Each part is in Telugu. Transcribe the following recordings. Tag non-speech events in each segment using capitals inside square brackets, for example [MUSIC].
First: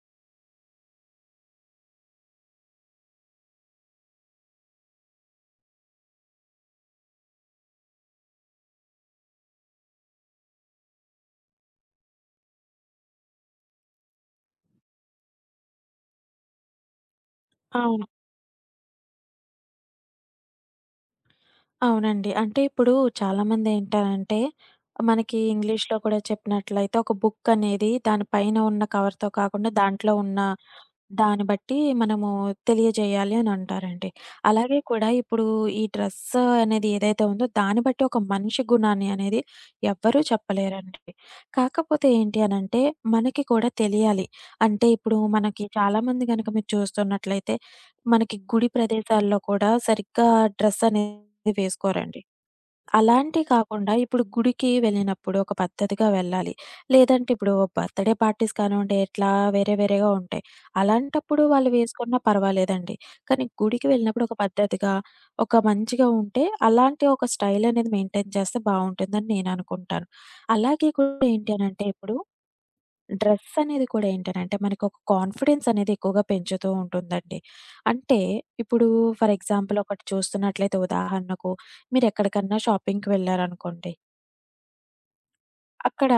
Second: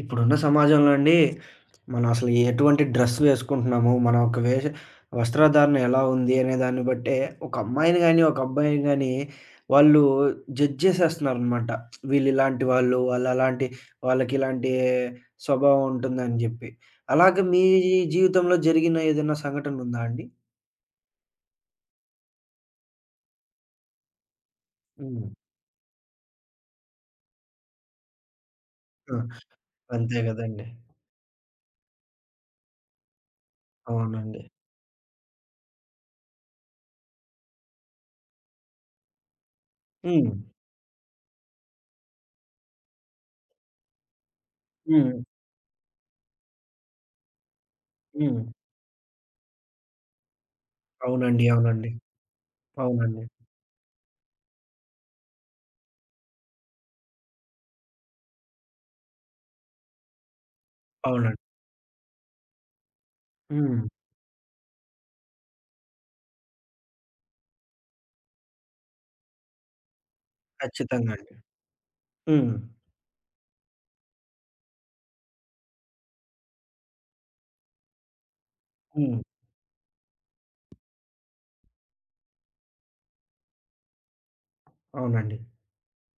ఇప్పుడున్న సమాజంలో అండి, మనం అసలు ఎటువంటి డ్రెస్ వేసుకుంటున్నాము, మన యొక్క వేష వస్త్రధారణ ఎలా ఉంది అనే దాన్ని బట్టే, ఒక అమ్మాయిని గాని, ఒక అబ్బాయిని గాని వాళ్ళు జడ్జ్ చేసేస్తున్నారనమాట. వీళ్ళిలాంటి వాళ్ళు, వాళ్ళలాంటి వాళ్ళకి ఇలాంటి స్వభావం ఉంటుందని జెప్పి. అలాగే మీ అవును. జీవితంలో జరిగిన ఏదైనా సంఘటన ఉందా అండి? అవునండి. అంటే ఇప్పుడు చాలామందేంటనంటే, హ్మ్. మనకి ఇంగ్లీష్‌లో కూడా చెప్పినట్లయితే ఒక బుక్ అనేది దాని పైన ఉన్న ఆ! కవర్‌తో కాకుండా దాంట్లో అంతే ఉన్న గదండీ! దాన్ని బట్టి మనము తెలియజేయాలి అని అంటారండి. అవునండి. అలాగే కూడా ఇప్పుడు ఈ డ్రెస్ అనేది ఏదైతే ఉందో దాన్ని బట్టి ఒక మనిషి గుణాన్ని అనేది ఎవ్వరూ హ్మ్. చెప్పలేరండి. కాకపోతే ఏంటి అనంటే మనకి కూడా తెలియాలి. అంటే హ్మ్. ఇప్పుడు మనకి చాలామంది గనక మీరు చూస్తున్నట్లయితే మనకి హ్మ్. గుడి ప్రదేశాల్లో కూడా సరిగ్గా అవునండి. డ్రెస్సనేది అవునండి. వేసుకోరండి. అవునండి. అలాంటియి కాకుండా ఇప్పుడు గుడికి వెళ్ళినప్పుడు ఒక పద్ధతిగా వెళ్ళాలి. లేదంటే ఇప్పుడు బర్త్‌డే పార్టీస్ కానివ్వండి, ఇట్లా వేరే వేరేగా ఉంటాయి. అవునండి. అలాంటప్పుడు వాళ్ళు వేసుకున్నా పర్వాలేదండి. కానీ హ్మ్. గుడికి వెళ్ళినప్పుడు ఒక పద్ధతిగా, ఒక మంచిగా ఉంటే అలాంటి ఒక స్టైలనేది మెయింటైన్ చేస్తే బావుంటుందని నేననుకుంటాను. అలాగే ఖచ్చితంగా కూడా అండి. ఏంటి అనంటే ఇప్పుడు హ్మ్. డ్రెస్ అనేది కూడా ఏంటనంటే మనకు ఒక కాన్ఫిడెన్స్ అనేది ఎక్కువగా పెంచుతూ ఉంటుందండి. అంటే ఇప్పుడు హ్మ్. ఫర్ ఎగ్జాంపుల్ ఒకటి చూస్తున్నట్లయితే ఉదాహరణకు మీరు ఎక్కడికన్నా షాపింగ్‌కి వెళ్లారనుకోండి. అవునండి. అక్కడ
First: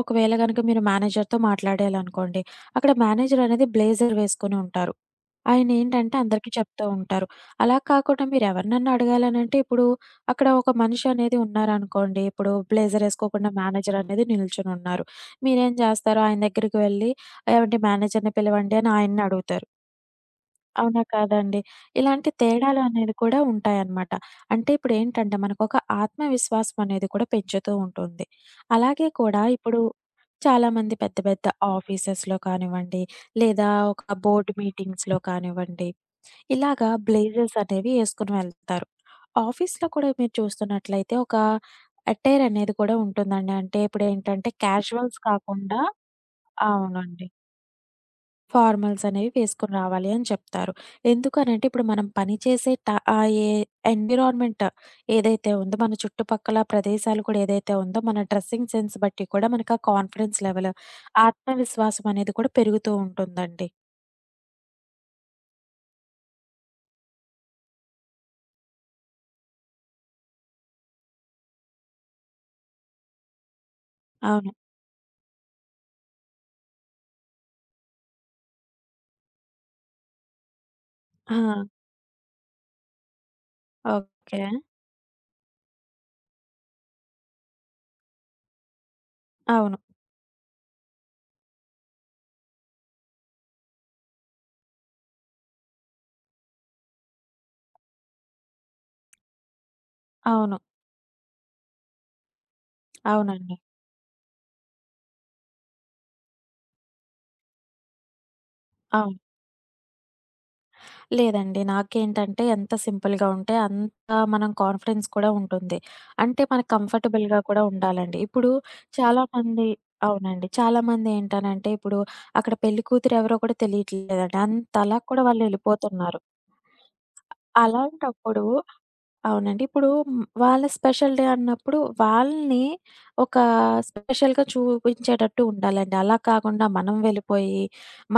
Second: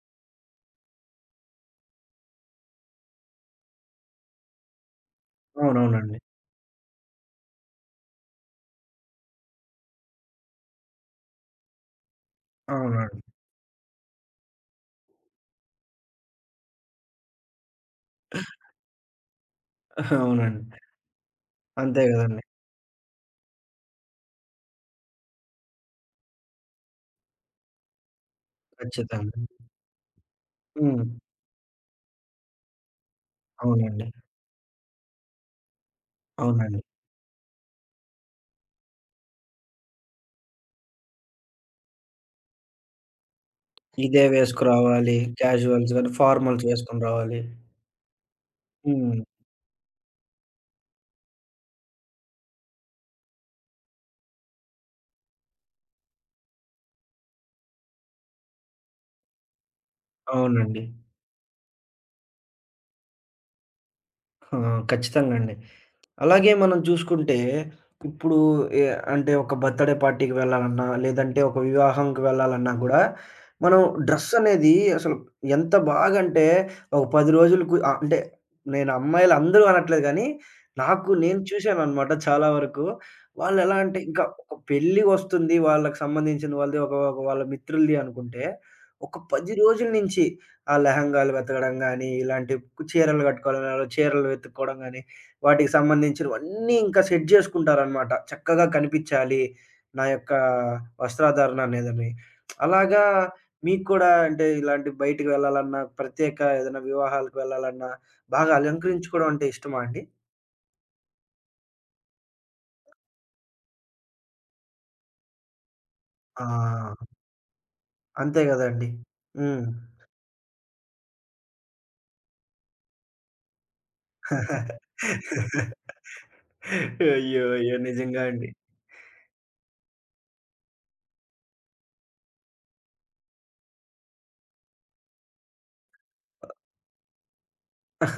ఒకవేళ గనక మీరు మేనేజర్‌తో మాట్లాడారనుకోండి. అక్కడ మేనేజర్ అనేది బ్లేజర్ వేసుకొని ఉంటారు. ఆయనేంటంటే అవునవునండి. అందరికీ చెప్తూ ఉంటారు. అలా కాకుండా మీరెవరినన్నా అడగాలనంటే ఇప్పుడు అక్కడ ఒక మనిషి అనేది ఉన్నారనుకోండి. ఇప్పుడు బ్లేజర్ అవునండి. ఏసుకోకుండా మేనేజర్ అనేది నిల్చొనున్నారు. మీరేం జేస్తారు? ఆయన దగ్గరికి వెళ్ళి "ఏవండి మేనేజర్‌ని పిలవండి" అని ఆయన్ని అడుగుతారు. అవునండి. అవునా? కాదండి. అంతే ఇలాంటి గదండీ. తేడాలు అనేది కూడా ఉంటాయన్నమాట. అంటే ఇప్పుడేంటంటే మనకొక ఆత్మవిశ్వాసం అనేది కూడా పెంచుతూ ఉంటుంది. అలాగే ఖచ్చితంగా. కూడా ఇప్పుడు చాలామంది హ్మ్. పెద్ద పెద్ద ఆఫీసెస్‌లో కానివ్వండి, లేదా ఒక అవునండి. బోర్డ్ మీటింగ్స్‌లో కానివ్వండి అవునండి. ఇలాగా బ్లేజర్స్ అనేవి ఏసుకొని వెళ్తారు. ఆఫీస్‌లో కూడా మీరు చూస్తున్నట్లయితే ఒక అటైర్ అనేది కూడా ఉంటుందండి. అంటే ఇదే ఇప్పుడేంటంటే వేసుకురావాలి. క్యాజువల్స్ కాకుండా క్యాజువల్స్ గాని, ఫార్మల్స్ వేసుకొని అవునండి. రావాలి. ఫార్మల్స్ హ్మ్. అనేవి వేసుకొని రావాలి అని చెప్తారు. ఎందుకనంటే ఇప్పుడు మనం పని చేసే ట ఆ ఏ ఎన్విరాన్మెంట్ ఏదైతే ఉందో మన చుట్టుపక్కల ప్రదేశాలు కూడా ఏదైతే ఉందో మన డ్రెస్సింగ్ సెన్స్ బట్టి కూడా మనకు ఆ కాన్ఫిడెన్స్ లెవెల్, అవునండి. ఆత్మవిశ్వాసం అనేది కూడా పెరుగుతూ ఉంటుందండి. ఆ! ఖచ్చితంగా అండి. అలాగే మనం చూసుకుంటే, ఇప్పుడు ఎ అంటే ఒక బర్త్‌డే పార్టీకి వెళ్ళాలన్నా, లేదంటే ఒక వివాహంకి వెళ్ళాలన్నా గూడా, మనం డ్రెస్ అవును. అనేది అసలు ఎంత బాగంటే, ఒక 10 రోజులకు అంటే నేను అమ్మాయిలు అందరూ అనట్లేదు గానీ, నాకు ఆ! నేను చూశాననమాట చాలా వరకు. వాళ్ళెలా అంటే, ఇంకా ఓకే. ఒక పెళ్లి వస్తుంది వాళ్ళకి సంబంధించిన వాళ్ళది, ఒక ఒక వాళ్ళ మిత్రులది అనుకుంటే, ఒక 10 అవును. రోజుల నుంచి ఆ లెహెంగాలు వెతకడం గానీ, ఇలాంటి చీరలు కట్టుకోవాలనో, చీరలు వెతుక్కోవడం గానీ, వాటికి సంబంధించినవన్నీ ఇంకా సెట్ జేసుకుంటారనమాట. చక్కగా కనిపిచ్చాలి. నా యొక్క అవును. వస్త్రధారణ అనేదని. అలాగా అవునండి. మీకు కూడా అంటే ఇలాంటి బయటికి వెళ్ళాలన్నా, ప్రత్యేక ఏదైనా వివాహాలకు వెళ్ళాలన్నా బాగా ఆ! అలంకరించుకోవడం అంటే ఇష్టమా అండి? లేదండి. నాకేంటంటే ఎంత సింపుల్‌గా ఉంటే అంత మనం కాన్ఫిడెన్స్ కూడా ఉంటుంది. అంటే మనకు ఆ! కంఫర్టబుల్‌గా కూడా ఉండాలండి. అంతే ఇప్పుడు గదండీ. హ్మ్. చాలామంది అవునండి. చాలామంది ఏంటనంటే ఇప్పుడు అక్కడ పెళ్ళికూతురు ఎవరో కూడా తెలియట్లేదండి. అంతలా కూడా వాళ్ళు [LAUGHS] ఎళ్ళిపోతున్నారు. అయ్యో! అయ్యో! నిజంగా అలాంటప్పుడు అండి. అవునండి. ఇప్పుడు వాళ్ళ స్పెషల్ డే అన్నప్పుడు వాళ్ళని ఒక స్పెషల్‌గా చూపించేటట్టు ఉండాలండి. అలా కాకుండా మనం వెళ్ళిపోయి,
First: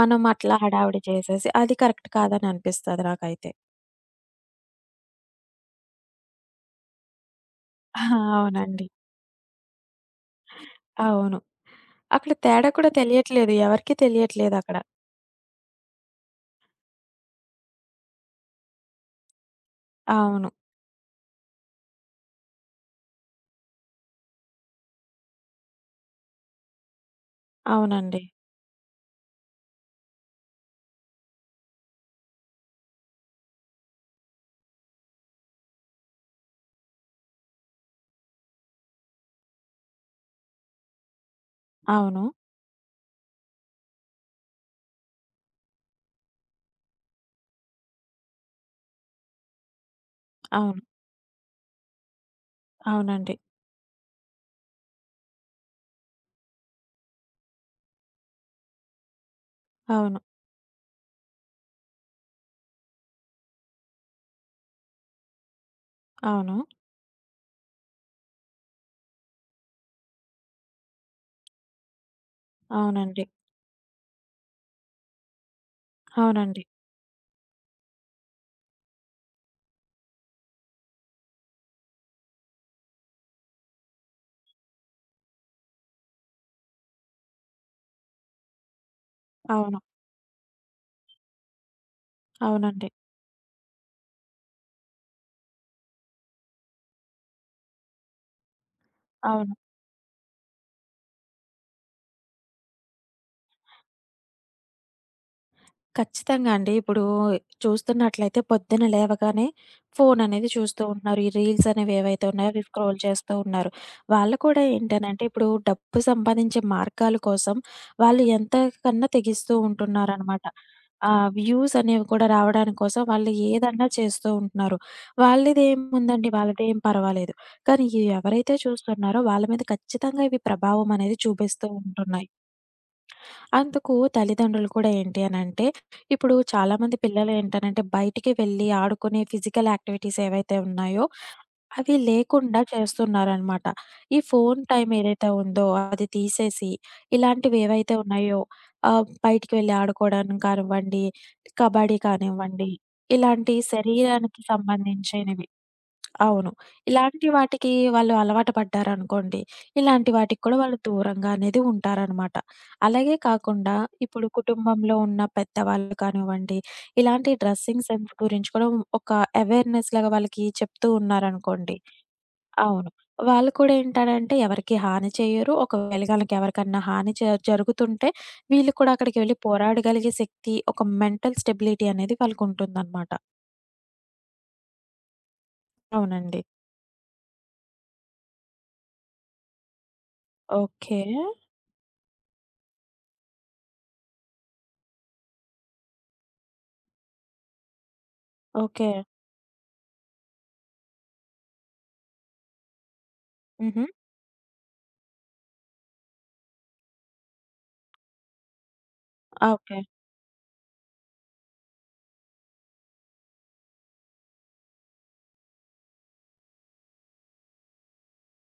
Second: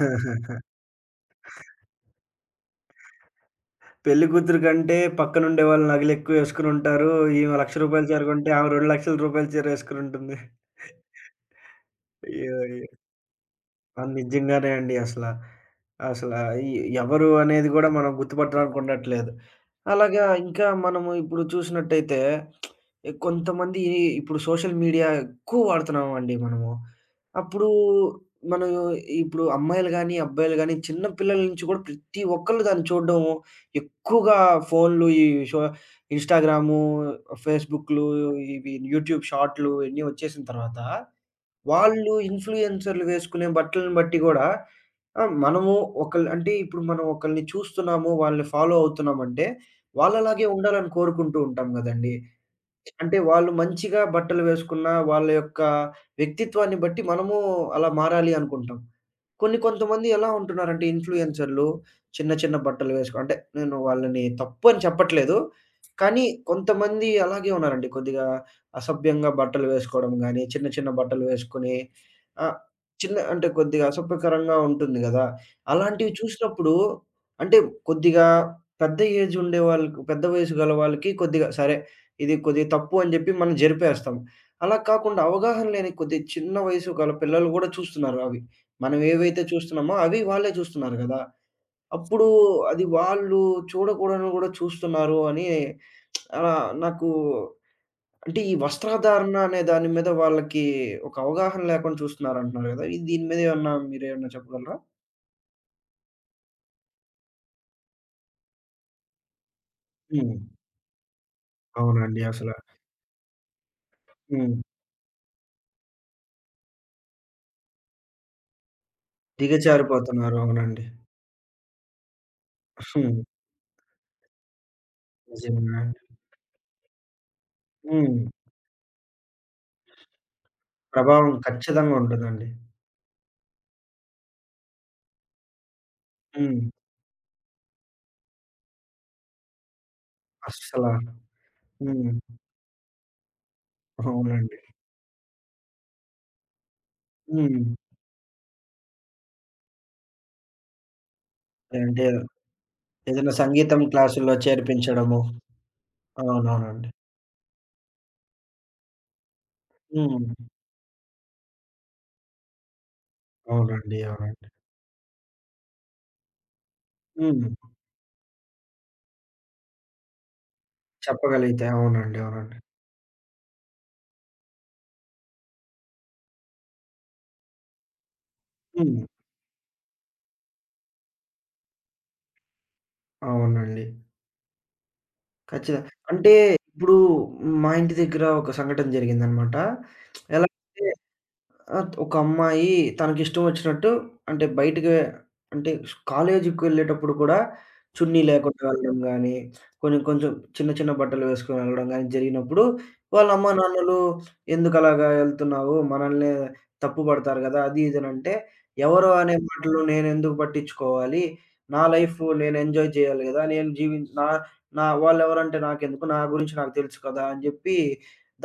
మనం అట్లా హడావిడి చేసేసి అది కరెక్ట్ కాదని అనిపిస్తది నాకైతే. పెళ్లి కూతురు కంటే పక్కనుండే వాళ్ళు నగలెక్కువ యేసుకొనుంటారు. ఈమె రూ. 1,00,000 అహా! చీర కొంటే ఆమె రూ. అవునండి. 2,00,000 రూపాయల చీర యేసుకొనుంటుంది. అవును. అక్కడ అయ్యో! తేడా అయ్యో! కూడా తెలియట్లేదు. ఎవరికీ ఆ! నిజంగానే తెలియట్లేదక్కడ. అండి అసల. అసల ఈ ఎవరు అనేది గూడా మనం గుర్తుపట్టడానికి ఉండట్లేదు. అలాగా అవును. ఇంకా మనము ఇప్పుడు చూసినట్టయితే కొంతమంది ఇప్పుడు సోషల్ మీడియా ఎక్కువ వాడుతున్నామండి మనము. అప్పుడు అవునండి. మనం ఇప్పుడు అమ్మాయిలు గాని, అబ్బాయిలు గాని చిన్న పిల్లల నుంచి గూడా ప్రతి ఒక్కళ్ళు దాన్ని చూడడం ఎక్కువగా ఫోన్‌లు ఈ షో ఇన్‌స్టాగ్రాము, ఫేస్‌బుక్‌లు ఇవి యూట్యూబ్ షార్ట్‌లు ఇవన్నీ వచ్చేసిన తర్వాత వాళ్ళు అవును. ఇన్‌ఫ్లుయెన్సర్‌లు వేసుకునే బట్టలను బట్టి గూడా మనము అంటే ఇప్పుడు మనం ఒకళ్ళని చూస్తున్నాము, వాళ్ళని ఫాలో అవుతున్నామంటే, వాళ్ళలాగే అవును. ఉండాలని కోరుకుంటూ ఉంటాం గదండీ! అంటే అవునండి. వాళ్ళు మంచిగా బట్టలు వేసుకున్న వాళ్ళ యొక్క వ్యక్తిత్వాన్ని బట్టి మనము అలా మారాలి అనుకుంటాం. కొంతమంది అవును. ఎలా ఉంటున్నారంటే ఇన్‌ఫ్లుయెన్సర్‌లు చిన్న చిన్న బట్టలు వేసుకో అంటే నేను వాళ్ళని తప్పు అని చెప్పట్లేదు. కానీ అవును. కొంతమంది అలాగే ఉన్నారండి. కొద్దిగా అసభ్యంగా బట్టలు వేసుకోవడం గాని, చిన్న చిన్న బట్టలు వేసుకొని ఆహ్, చిన్న అవునండి. అంటే కొద్దిగా అసభ్యకరంగా ఉంటుంది గదా! అలాంటివి అవునండి. చూసినప్పుడు అంటే కొద్దిగా పెద్ద వయసు గల వాళ్ళకి కొద్దిగా సరే ఇది కొద్దిగా తప్పు అని జెప్పి మనం జరిపేస్తాం. అలా కాకుండా అవగాహన లేని కొద్ది చిన్న వయసు గల పిల్లలు గూడా చూస్తున్నారు అవి. మనం ఏవైతే అవును. చూస్తున్నామో అవి వాళ్ళే చూస్తున్నారు గదా! అప్పుడు అది అవునండి. వాళ్ళు చూడకూడనివి గూడా చూస్తున్నారు అని అలా నాకు అంటే ఈ వస్త్రధారణ అవును. అనే దాని మీద వాళ్ళకి ఒక అవగాహన లేకుండా చూస్తున్నారంటున్నారు గదా! దీని మీద మీరేమన్నా చెప్పగలరా? ఖచ్చితంగా అండి. ఇప్పుడు చూస్తున్నట్లయితే పొద్దున లేవగానే ఫోన్ హ్మ్. అనేది చూస్తూ ఉంటున్నారు. ఈ రీల్స్ అనేవి అవునండి. ఏవైతే అసల. ఉన్నాయో అవి స్క్రోల్ చేస్తూ ఉన్నారు. వాళ్ళు హ్మ్. కూడా ఏంటనంటే ఇప్పుడు డబ్బు సంపాదించే మార్గాల కోసం వాళ్ళు ఎంత కన్నా తెగిస్తూ దిగజారిపోతున్నారు. ఉంటున్నారనమాట. అవునండి. వ్యూస్ అనేవి కూడా రావడానికి కోసం హ్మ్. వాళ్ళు ఏదన్నా చేస్తూ ఉంటున్నారు. నిజంగా అండి. వాళ్ళదేముందండి వాళ్ళదేం పర్వాలేదు. కానీ ఇవి హ్మ్. ఎవరైతే చూస్తున్నారో వాళ్ళ మీద ఖచ్చితంగా ఇవి ప్రభావం అనేది ప్రభావం చూపిస్తూ ఖచ్చితంగా ఉంటున్నాయి. ఉంటదండి. అందుకు తల్లిదండ్రులు కూడా ఏంటి అనంటే, ఇప్పుడు హ్మ్. చాలామంది పిల్లలేంటనంటే, బయటికి వెళ్ళి ఆడుకునే ఫిజికల్ యాక్టివిటీస్ ఏవైతే అస్సల. ఉన్నాయో, అవి హ్మ్. లేకుండా చేస్తున్నారనమాట. ఈ అవునండి. ఫోన్ టైం ఏదైతే ఉందో అది తీసేసి, ఇలాంటివి హ్మ్. ఏవైతే ఉన్నాయో బయటికి వెళ్ళి ఆడుకోవడం కానివ్వండి, కబడ్డీ అంటే కానివ్వండి, ఏదైనా ఇలాంటి సంగీతం క్లాసుల్లో శరీరానికి చేర్పించడము. సంబంధించినవి అవును. అవునవునండి. ఇలాంటి వాటికి వాళ్ళు అలవాటు పడ్డారనుకోండి, ఇలాంటి హ్మ్. వాటికి కూడా వాళ్ళు దూరంగా అనేది ఉంటారనమాట. అలాగే కాకుండా అవునండి. ఇప్పుడు అవునండి. కుటుంబంలో ఉన్న పెద్దవాళ్ళు కానివ్వండి, ఇలాంటి హ్మ్. డ్రెస్సింగ్ సెన్స్ గురించి కూడా ఒక అవేర్‌నెస్ లాగా వాళ్ళకి చెప్తూ చెప్పగలిగితే ఉన్నారనుకోండి అవునండి. అవునండి. అవును. వాళ్ళు కూడా ఏంటనంటే ఎవరికీ హాని చెయ్యరు. ఒకవేళ గనక ఎవరికన్నా హాని జరుగుతుంటే వీళ్ళు కూడా హ్మ్. అక్కడికి వెళ్లి పోరాడగలిగే శక్తి, ఒక మెంటల్ స్టెబిలిటీ అనేది వాళ్ళకుంటుందనమాట. అవునండి. ఖచ్చితంగా. అంటే అవునండి. ఇప్పుడు మా ఇంటి దగ్గర ఒక సంఘటన జరిగిందనమాట. ఎలా అంటే ఓకే. ఒక అమ్మాయి తనకిష్టం వచ్చినట్టు అంటే బయటికి అంటే కాలేజీకెళ్ళేటప్పుడు కూడా చున్నీ లేకుండా ఓకే. వెళ్ళడం గానీ, కొంచెం చిన్న చిన్న బట్టలు వేసుకొని వెళ్ళడం గానీ జరిగినప్పుడు, వాళ్ళ అమ్మా హుహు. నాన్నలు "ఎందుకలాగా ఎళ్తున్నావు? మనల్ని తప్పు పడతారు గదా!" అది ఇది అనంటే, "ఎవరు అనే ఓకే. మాటలు నేనెందుకు పట్టించుకోవాలి? నా లైఫ్ నేను ఎంజాయ్ చేయాలి గదా! నేను జీవించి నా నా వాళ్ళెవరంటే నాకెందుకు? నా గురించి నాకు తెలుసు కదా!" అని జెప్పి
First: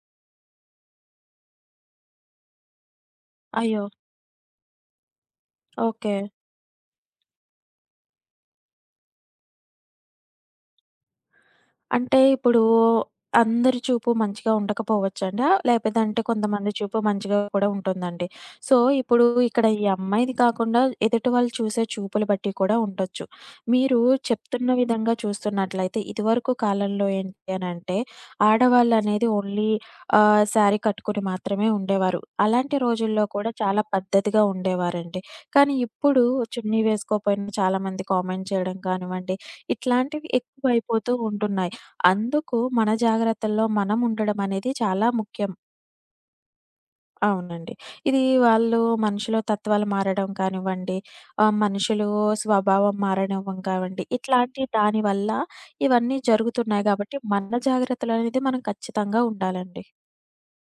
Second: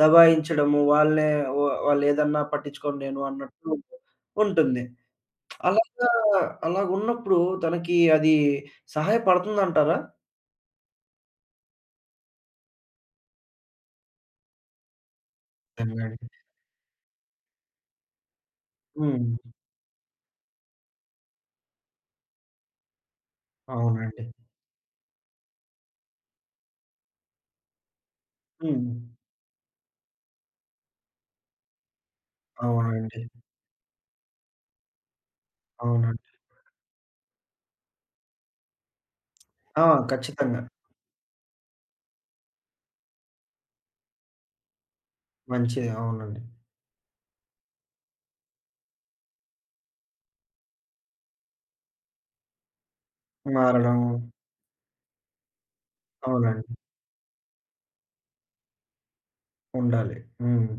దబాయించడము. వాళ్ళేదన్నా పట్టించుకోను నేను అన్నట్టు అయ్యో! ఉంటుంది. అలాగా ఓకే. అలాగున్నప్పుడు తనకి అది సహాయపడుతుందంటారా? అంటే ఇప్పుడు అందరి చూపు మంచిగా ఉండకపోవచ్చండి. నిజంగానే. లేపోదంటే కొంతమంది చూపు మంచిగా కూడా ఉంటుందండి. సో, ఇప్పుడు హ్మ్. ఇక్కడ ఈ అమ్మాయిది కాకుండా ఎదుటి వాళ్ళు చూసే చూపులు బట్టి కూడా ఉండొచ్చు. మీరు అవునండి. చెప్తున్న విధంగా చూస్తున్నట్లయితే ఇదివరకు కాలంలో ఏంటి అనంటే హ్మ్. ఆడవాళ్ళనేది ఓన్లీ శారీ కట్టుకొని మాత్రమే ఉండేవారు. అలాంటి అవునండి. రోజుల్లో కూడా చాలా పద్ధతిగా ఉండేవారండి. కానీ ఇప్పుడు అవునండి. చున్నీ వేసుకోపోయినా చాలామంది కామెంట్ చేయడం కానివ్వండి, ఆ! ఇట్లాంటివి ఖచ్చితంగా. ఎక్కువైపోతూ ఉంటున్నాయి. అందుకు మన జాగ్రత్తల్లో మనం ఉండడం అనేది చాలా ముఖ్యం. మంచిది. అవునండి. అవునండి. ఇది వాళ్ళు మనుషుల తత్వాలు మారడం కానివ్వండి, మనుషులు స్వభావం మారనివ్వం మారడం. కావండి. ఇట్లాంటి దాని వల్ల ఇవన్నీ అవునండి. జరుగుతున్నాయి గాబట్టి మన జాగ్రత్తలనేది మనం ఖచ్చితంగా ఉండాలండి. ఉండాలి. హ్మ్.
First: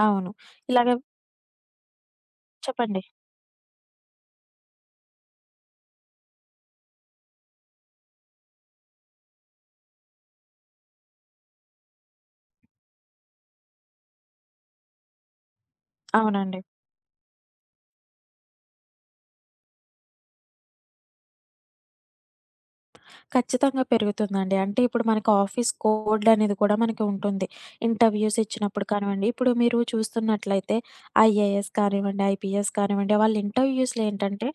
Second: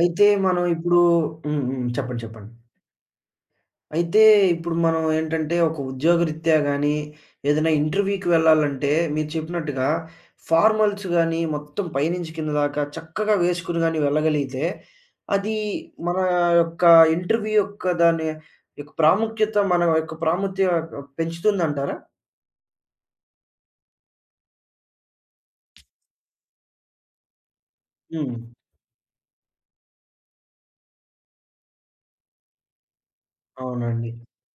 అయితే అవును. మనం ఇలాగే ఇప్పుడు హ్మ్. హ్మ్. చెప్పండి. చెప్పండి. చెప్పండి. అయితే ఇప్పుడు మనం ఏంటంటే ఒక ఉద్యోగరీత్యా గానీ, ఏదైనా ఇంటర్వ్యూకి వెళ్ళాలంటే మీరు చెప్పినట్టుగా ఫార్మల్స్ గానీ, మొత్తం పైనుంచి కింద దాకా చక్కగా వేసుకొని గానీ వెళ్ళగలిగితే, అది మన అవునండి. యొక్క ఇంటర్వ్యూ యొక్క దాని యొక్క ప్రాముఖ్యత మన యొక్క ప్రాముఖ్య పెంచుతుందంటారా? ఖచ్చితంగా పెరుగుతుందండి. అంటే ఇప్పుడు మనకి ఆఫీస్ కోడ్ అనేది కూడా మనకి ఉంటుంది. హ్మ్. ఇంటర్వ్యూస్ ఇచ్చినప్పుడు కానివ్వండి, ఇప్పుడు మీరు చూస్తున్నట్లయితే ఐఏఎస్ కానివ్వండి, ఐపీఎస్ కానివ్వండి, వాళ్ళ ఇంటర్వ్యూస్‌లో అవునండి. ఏంటంటే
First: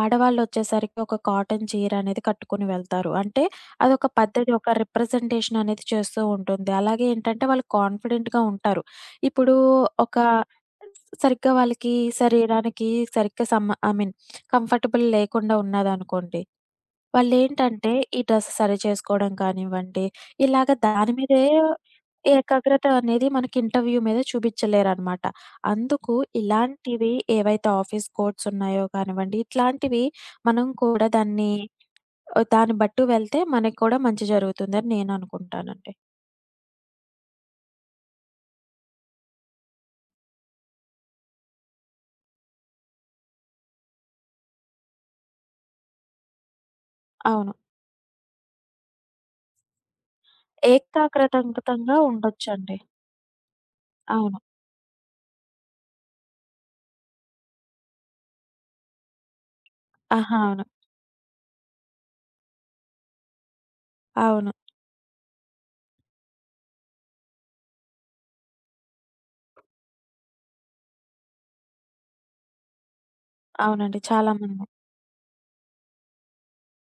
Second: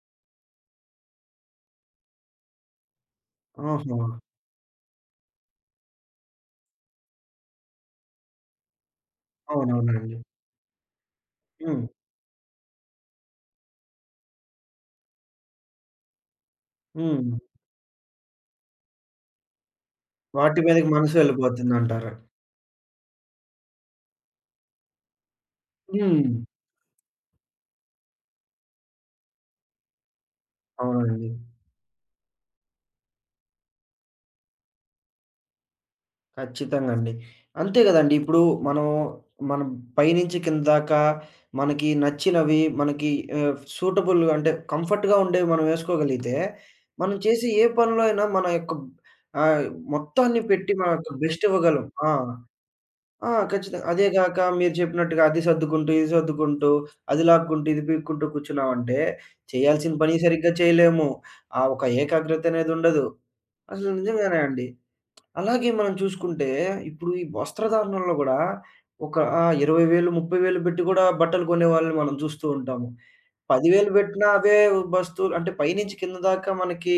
ఆడవాళ్ళొచ్చేసరికి ఒక కాటన్ చీర అనేది కట్టుకొని వెళ్తారు. అంటే ఆహా! అదొక పద్ధతి, ఒక రిప్రజెంటేషన్ అనేది చేస్తూ ఉంటుంది. అలాగే ఏంటంటే వాళ్ళు కాన్ఫిడెంట్‌గా ఉంటారు. ఇప్పుడు అవునవునండి. ఒక సరిగ్గా హ్మ్. వాళ్ళకి శరీరానికి సరిగ్గా సమ ఐ మీన్ కంఫర్టబుల్ లేకుండా ఉన్నదనుకోండి హ్మ్. వాళ్ళేంటంటే, ఈ డ్రెస్ సరి చేసుకోవడం కానివ్వండి, వాటి ఇలాగ మీదకి దాని మనసు మీదే వెళ్ళిపోతుందంటారు. ఏకాగ్రత అనేది మనకి ఇంటర్వ్యూ మీద చూపిచ్చలేరనమాట. అందుకు హ్మ్. ఇలాంటివి ఏవైతే ఆఫీస్ కోడ్స్ ఉన్నాయో కానివ్వండి, ఇట్లాంటివి మనం కూడా అవునండి. దాన్ని దాన్ని బట్టి వెళ్తే మనకి కూడా మంచి జరుగుతుందని నేననుకుంటానండి. ఖచ్చితంగా అండి. అంతే గదండీ! ఇప్పుడు మనం మనం పైనుంచి కింద దాకా నచ్చినవి మనకి సూటబుల్ అంటే కంఫర్ట్‌గా ఉండేవి మనం ఏసుకోగలిగితే, మనం చేసే అవును. ఏ పనిలో అయినా మన యొక్క ఆహ్, మొత్తాన్ని పెట్టి మన యొక్క బెస్ట్ ఇవ్వగలం. ఏకాగ్రతంగతంగా ఆ! ఉండొచ్చండి. ఆ! ఖచ్చితంగా. అదే గాక అవును. మీరు చెప్పినట్టుగా అది సర్దుకుంటూ, ఇది సర్దుకుంటూ, అది లాక్కుంటూ, ఇది పీక్కుంటూ కూర్చున్నామంటే చేయాల్సిన పని ఆహా! సరిగ్గా అవును. చేయలేము. ఆ ఒక ఏకాగ్రత అనేది ఉండదు. అసలు నిజంగానే అవును. అండి. అలాగే మనం చూసుకుంటే, ఇప్పుడు ఈ వస్త్రధారణలో గూడా ఒక ఆ! 20,000, 30,000 పెట్టి గూడా బట్టలు కొనేవాళ్ళని మనం చూస్తూ ఉంటాము. 10,000 అవునండి. పెట్టినా చాలా అవే మంది. బస్తులు అంటే పైనుంచి కింద దాకా మనకి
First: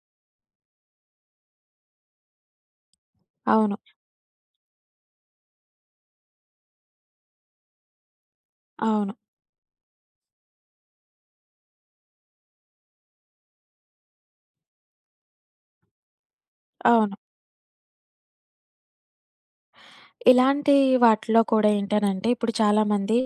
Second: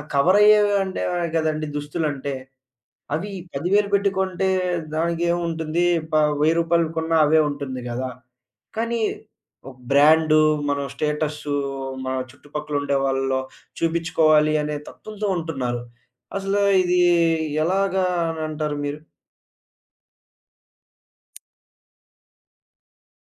కవర్ అయ్యేవి అంటే గదండీ దుస్తులంటే. అవి అవును. 10,000 పెట్టి కొంటే దానికేముంటుంది ప రూ. 1000 కొన్నా అవే ఉంటుంది గదా! కానీ అవును. ఒక బ్రాండు, మనం స్టేటస్సు, మన చుట్టుపక్కల ఉండేవాళ్ళలో చూపించుకోవాలి అనే తత్వంతో ఉంటున్నారు. అసలు ఇది అవును. ఎలాగా అని అంటారు మీరు? ఇలాంటి వాటిలో కూడా ఏంటనంటే, ఇప్పుడు చాలామంది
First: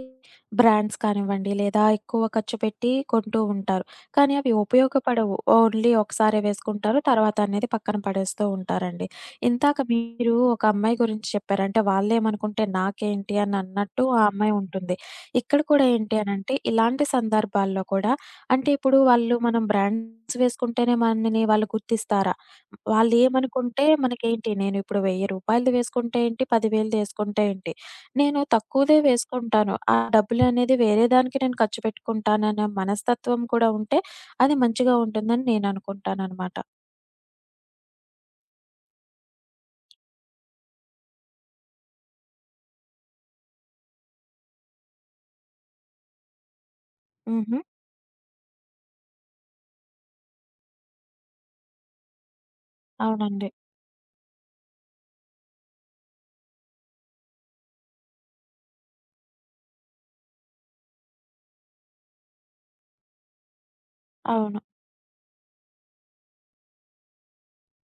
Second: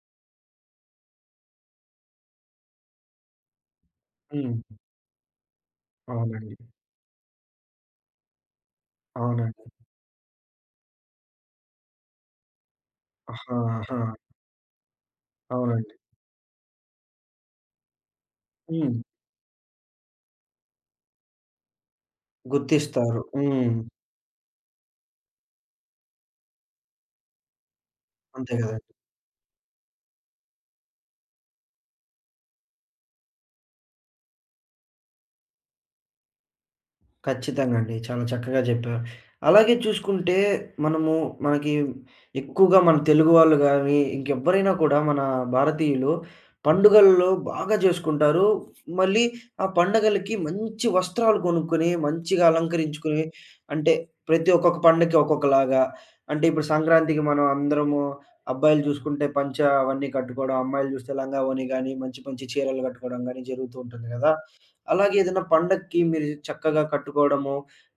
బ్రాండ్స్ కానివ్వండి, లేదా ఎక్కువ ఖర్చు పెట్టి కొంటూ ఉంటారు. కానీ అవి హ్మ్. ఉపయోగపడవు. ఓన్లీ ఒకసారే అవునండి. వేసుకుంటారు. తర్వాత అనేది పక్కన పడేస్తూ ఉంటారండి. అవునండి. ఇందాక మీరు ఒక అమ్మాయి గురించి చెప్పారు. అంటే వాళ్ళేమనుకుంటే నాకేంటి ఆహా! అని ఆహా! అన్నట్టు ఆ అమ్మాయి ఉంటుంది. ఇక్కడ కూడా అవునండి. ఏంటి అనంటే, ఇలాంటి సందర్భాల్లో కూడా అంటే హ్మ్. ఇప్పుడు వాళ్ళు మనం బ్రాండ్స్ వేసుకుంటేనే మనని వాళ్ళు గుర్తిస్తారా? గుర్తిస్తారు. హ్మ్. వాళ్ళేమనుకుంటే మనకేంటి నేనిప్పుడు రూ. 1000 వేసుకుంటే ఏంటి? 10,000 వేసుకుంటే ఏంటి? నేను అంతే గదా! తక్కువదే వేసుకుంటాను. ఆ డబ్బులనేది వేరే దానికి నేను ఖర్చు పెట్టుకుంటాననే మనస్తత్వం కూడా ఉంటే అది మంచిగా ఉంటుందని నేననుకుంటాననమాట. ఖచ్చితంగా అండి. చాలా చక్కగా చెప్పారు. అలాగే చూసుకుంటే మనము మనకి ఎక్కువగా మన తెలుగు వాళ్ళు గాని, ఇంకెవ్వరైనా కూడా మన భారతీయులు పండుగల్లో హుహు. బాగా జేసుకుంటారు. మళ్ళీ ఆ పండగలకి మంచి వస్త్రాలు కొనుక్కొని, మంచిగా అలంకరించుకొని అవునండి. అంటే ప్రతి ఒక్కొక్క పండగకి ఒక్కొక్కలాగా అంటే ఇప్పుడు సంక్రాంతికి మనం అందరము అబ్బాయిలు జూసుకుంటే పంచ అవన్నీ కట్టుకోవడం, అమ్మాయిలు జూస్తే లంగావోణి గాని, మంచి మంచి చీరలు గట్టుకోవడం గాని జరుగుతూ ఉంటుంది గదా! అవును. అలాగే ఏదైనా పండక్కి మీరు చక్కగా కట్టుకోవడము,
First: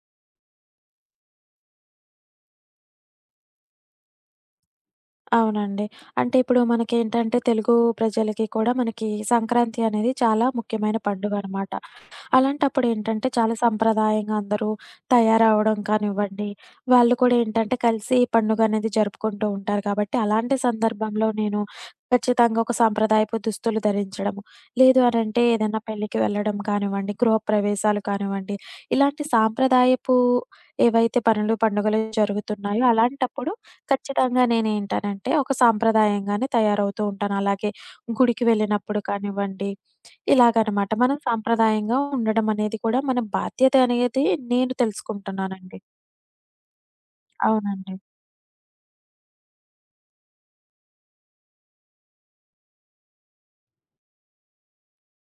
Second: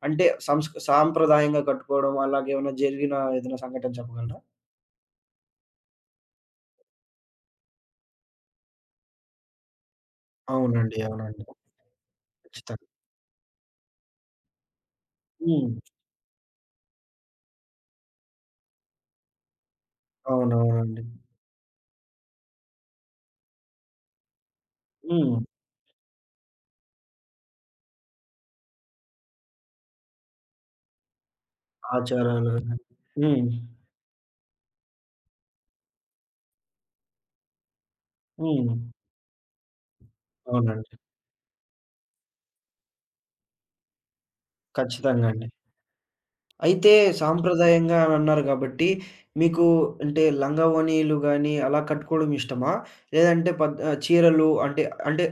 అంటే సాంప్రదాయంగా కట్టుకోవడం, అలాగేమన్నా జరిగిన ఏదైనా సంఘటన చెప్పగలరా? అవునండి. అంటే ఇప్పుడు మనకేంటంటే తెలుగు ప్రజలకి కూడా మనకి సంక్రాంతి అనేది చాలా అవునండి. ముఖ్యమైన అవునండి. పండుగనమాట. ఖచ్చితంగా. అలాంటప్పుడేంటంటే, చాలా సంప్రదాయంగా అందరూ హ్మ్. తయారవ్వడం కానివ్వండి, వాళ్ళు కూడా ఏంటంటే, కలిసి పండుగనేది జరుపుకుంటూ ఉంటారు కాబట్టి, అలాంటి అవునవునండి. సందర్భంలో నేను ఖచ్చితంగా ఒక సాంప్రదాయపు దుస్తులు ధరించడము, లేదు హ్మ్. అనంటే ఏదైనా పెళ్ళికి వెళ్ళడం కానివ్వండి, గృహప్రవేశాలు కానివ్వండి, ఇలాంటి సాంప్రదాయపు ఏవైతే పనులు, పండుగలు ఆచారాలు. గాని. జరుగుతున్నాయో హ్మ్. అలాంటప్పుడు ఖచ్చితంగా నేనేంటనంటే, ఒక సాంప్రదాయంగానే తయారవుతూ ఉంటాను. అలాగే గుడికి హ్మ్. వెళ్ళినప్పుడు కానివ్వండి ఇలాగనమాట. అవునండి. మనం సాంప్రదాయంగా ఉండడం అనేది కూడా మన బాధ్యత అనేది నేను ఖచ్చితంగా అండి. తెలుసుకుంటున్నానండి. అయితే అవునండి. సాంప్రదాయంగా అన్నారు గాబట్టి, మీకు అంటే లంగావోణీలు గాని, అలా కట్టుకోవడం ఇష్టమా? లేదంటే చీరలు అంటే అంటే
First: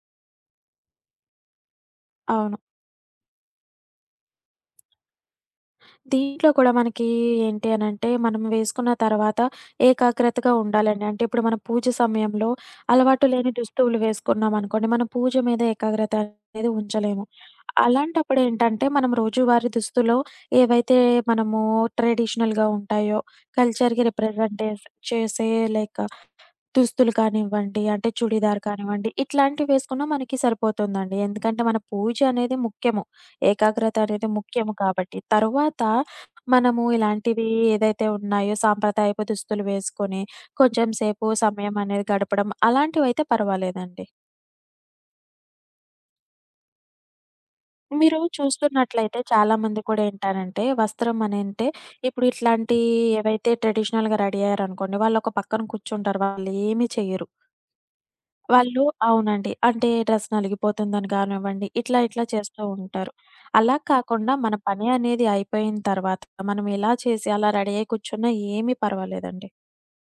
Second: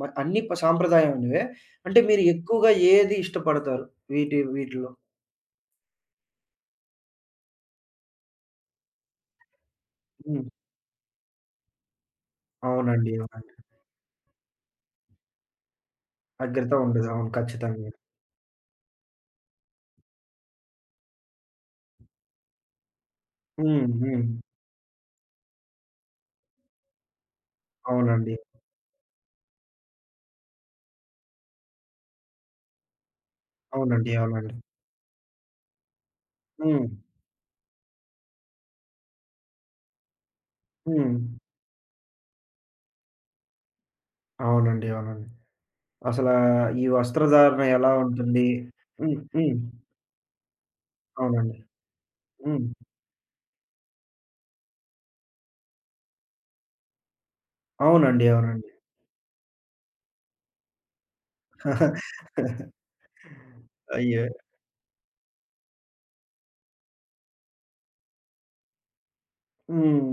మ అన్నీ ప సాంప్రదాయమైనవే. అంటే మీరు అవును. ఎక్కువగా ఏది ఇష్టపడతారు? వీటిలో? దీంట్లో కూడా మనకి ఏంటి అనంటే, మనం వేసుకున్న తర్వాత హ్మ్. ఏకాగ్రతగా ఉండాలండి. అంటే ఇప్పుడు మన పూజ సమయంలో అవునండి. అవునండి. అలవాటు లేని దుస్తువులు వేసుకున్నామనుకోండి, మన పూజ మీద ఏకాగ్రత అనేది అగ్రత ఉండదు. ఉంచలేము. అవును. ఖచ్చితంగా. అలాంటప్పుడు ఏంటంటే, మనం రోజువారీ దుస్తులో ఏవైతే మనము ట్రెడిషనల్‌గా ఉంటాయో, హ్మ్. కల్చర్‌కి హ్మ్. రిప్రజెంట్ చేసే లైక్ దుస్తులు కానివ్వండి, అంటే అవునండి. చుడీదార్ కానివ్వండి, ఇట్లాంటివి వేసుకున్నా మనకి సరిపోతుందండి. ఎందుకంటే మన పూజ అనేది ముఖ్యము. ఏకాగ్రత అవునండి. అనేది అవునండి. ముఖ్యము కాబట్టి. తరువాత మనము హ్మ్. ఇలాంటివి ఏదైతే ఉన్నాయో సాంప్రదాయపు దుస్తులు వేసుకొని కొంచెం హ్మ్. సేపు సమయం అనేది గడపడం అలాంటివైతే పర్వాలేదండి. అవునండి. అవునండి. అసలా ఈ వస్త్రధారణ ఎలా మీరు ఉంటుంది? హ్మ్. చూస్తున్నట్లయితే హ్మ్. చాలామంది కూడా ఏంటనంటే వస్త్రం అని అవునండి. అంటే ఇప్పుడు హ్మ్. ఇట్లాంటి ఏవైతే ట్రెడిషనల్‌గా రెడీ అయ్యారనుకోండి, వాళ్ళొక పక్కన కూర్చుంటారు. వాళ్ళేమి చెయ్యరు. అవునండి. అవునండి. వాళ్ళు అవునండి. అంటే డ్రెస్ నలిగిపోతుందని గానివ్వండి, ఇట్లా ఇట్లా చేస్తూ ఉంటారు. అలా అయ్యో! కాకుండా మన పని అనేది అయిపోయిన తర్వాత మనం ఇలా చేసి అలా రెడీ అయ్యి కూర్చున్నా ఏమీ పర్వాలేదండి. హ్మ్.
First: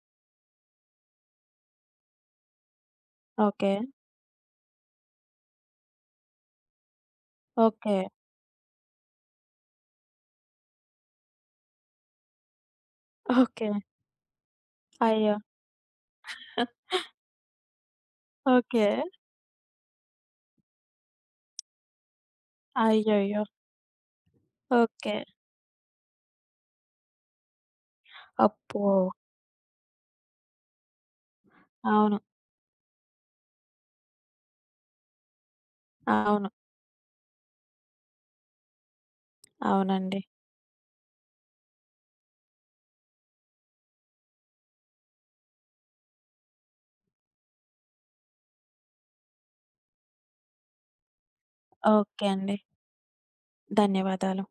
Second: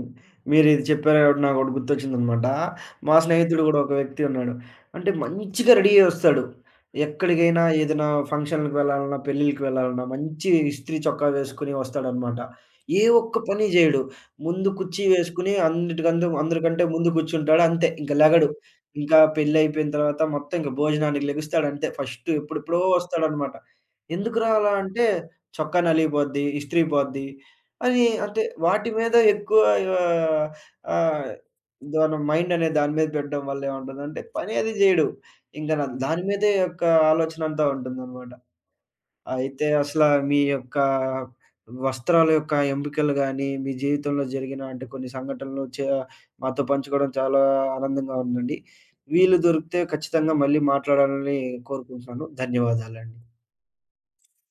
మీరిది చెప్పారు కాబట్టి నాకొకటి గుర్తొచ్చిందనమాట. మా స్నేహితుడు ఓకే. గూడా ఒక వ్యక్తి ఉన్నాడు. అంటే మంచిగా రెడీ అయ్యి వస్తాడు. ఎక్కడికైనా ఓకే. ఏదైనా ఫంక్షన్‌లకి వెళ్ళాలన్నా, పెళ్ళిళ్ళకి వెళ్ళాలన్నా మంచి ఇస్త్రీ చొక్కా వేసుకొని వస్తాడనమాట. ఏ ఒక్క పని ఓకే. జేయడు. ముందు కుర్చీ అయ్యో! వేసుకొని అన్నిటికందు అందరికంటే ముందు కూర్చుంటాడు అంతే. ఇంక లెగడు. ఓకే. ఇంకా పెళ్లయిపోయిన తర్వాత మొత్తం ఇంక భోజనానికి లెగుస్తాడంతే. ఫస్ట్ ఎప్పుడెప్పుడో అయ్యయ్యో! వస్తాడనమాట. ఎందుకురా అలా అంటే, ఓకే. చొక్కా నలిగిపోద్ది, ఇస్త్రీ పోద్ది. అని అంటే అబ్బో! వాటి మీద ఎక్కువ ఆహ్, అవును. మన మైండ్ అనే దాని మీద పెట్టడం వల్ల ఏముంటదంటే పని అది చేయడు. ఇంక నా దాని అవును. మీదే యొక్క ఆలోచన అంతా ఉంటుందనమాట. అయితే అసల అవునండి. మీ యొక్క వస్త్రాల యొక్క ఎంపికలు గాని, మీ జీవితంలో జరిగిన అంటే కొన్ని సంఘటనలు మాతో పంచుకోవడం చాలా ఆనందంగా ఉందండి. వీలు దొరికితే ఖచ్చితంగా మళ్ళీ మాట్లాడాలని కోరుకుంటున్నాను. ఓకే అండి. ధన్యవాదాలండి. ధన్యవాదాలు.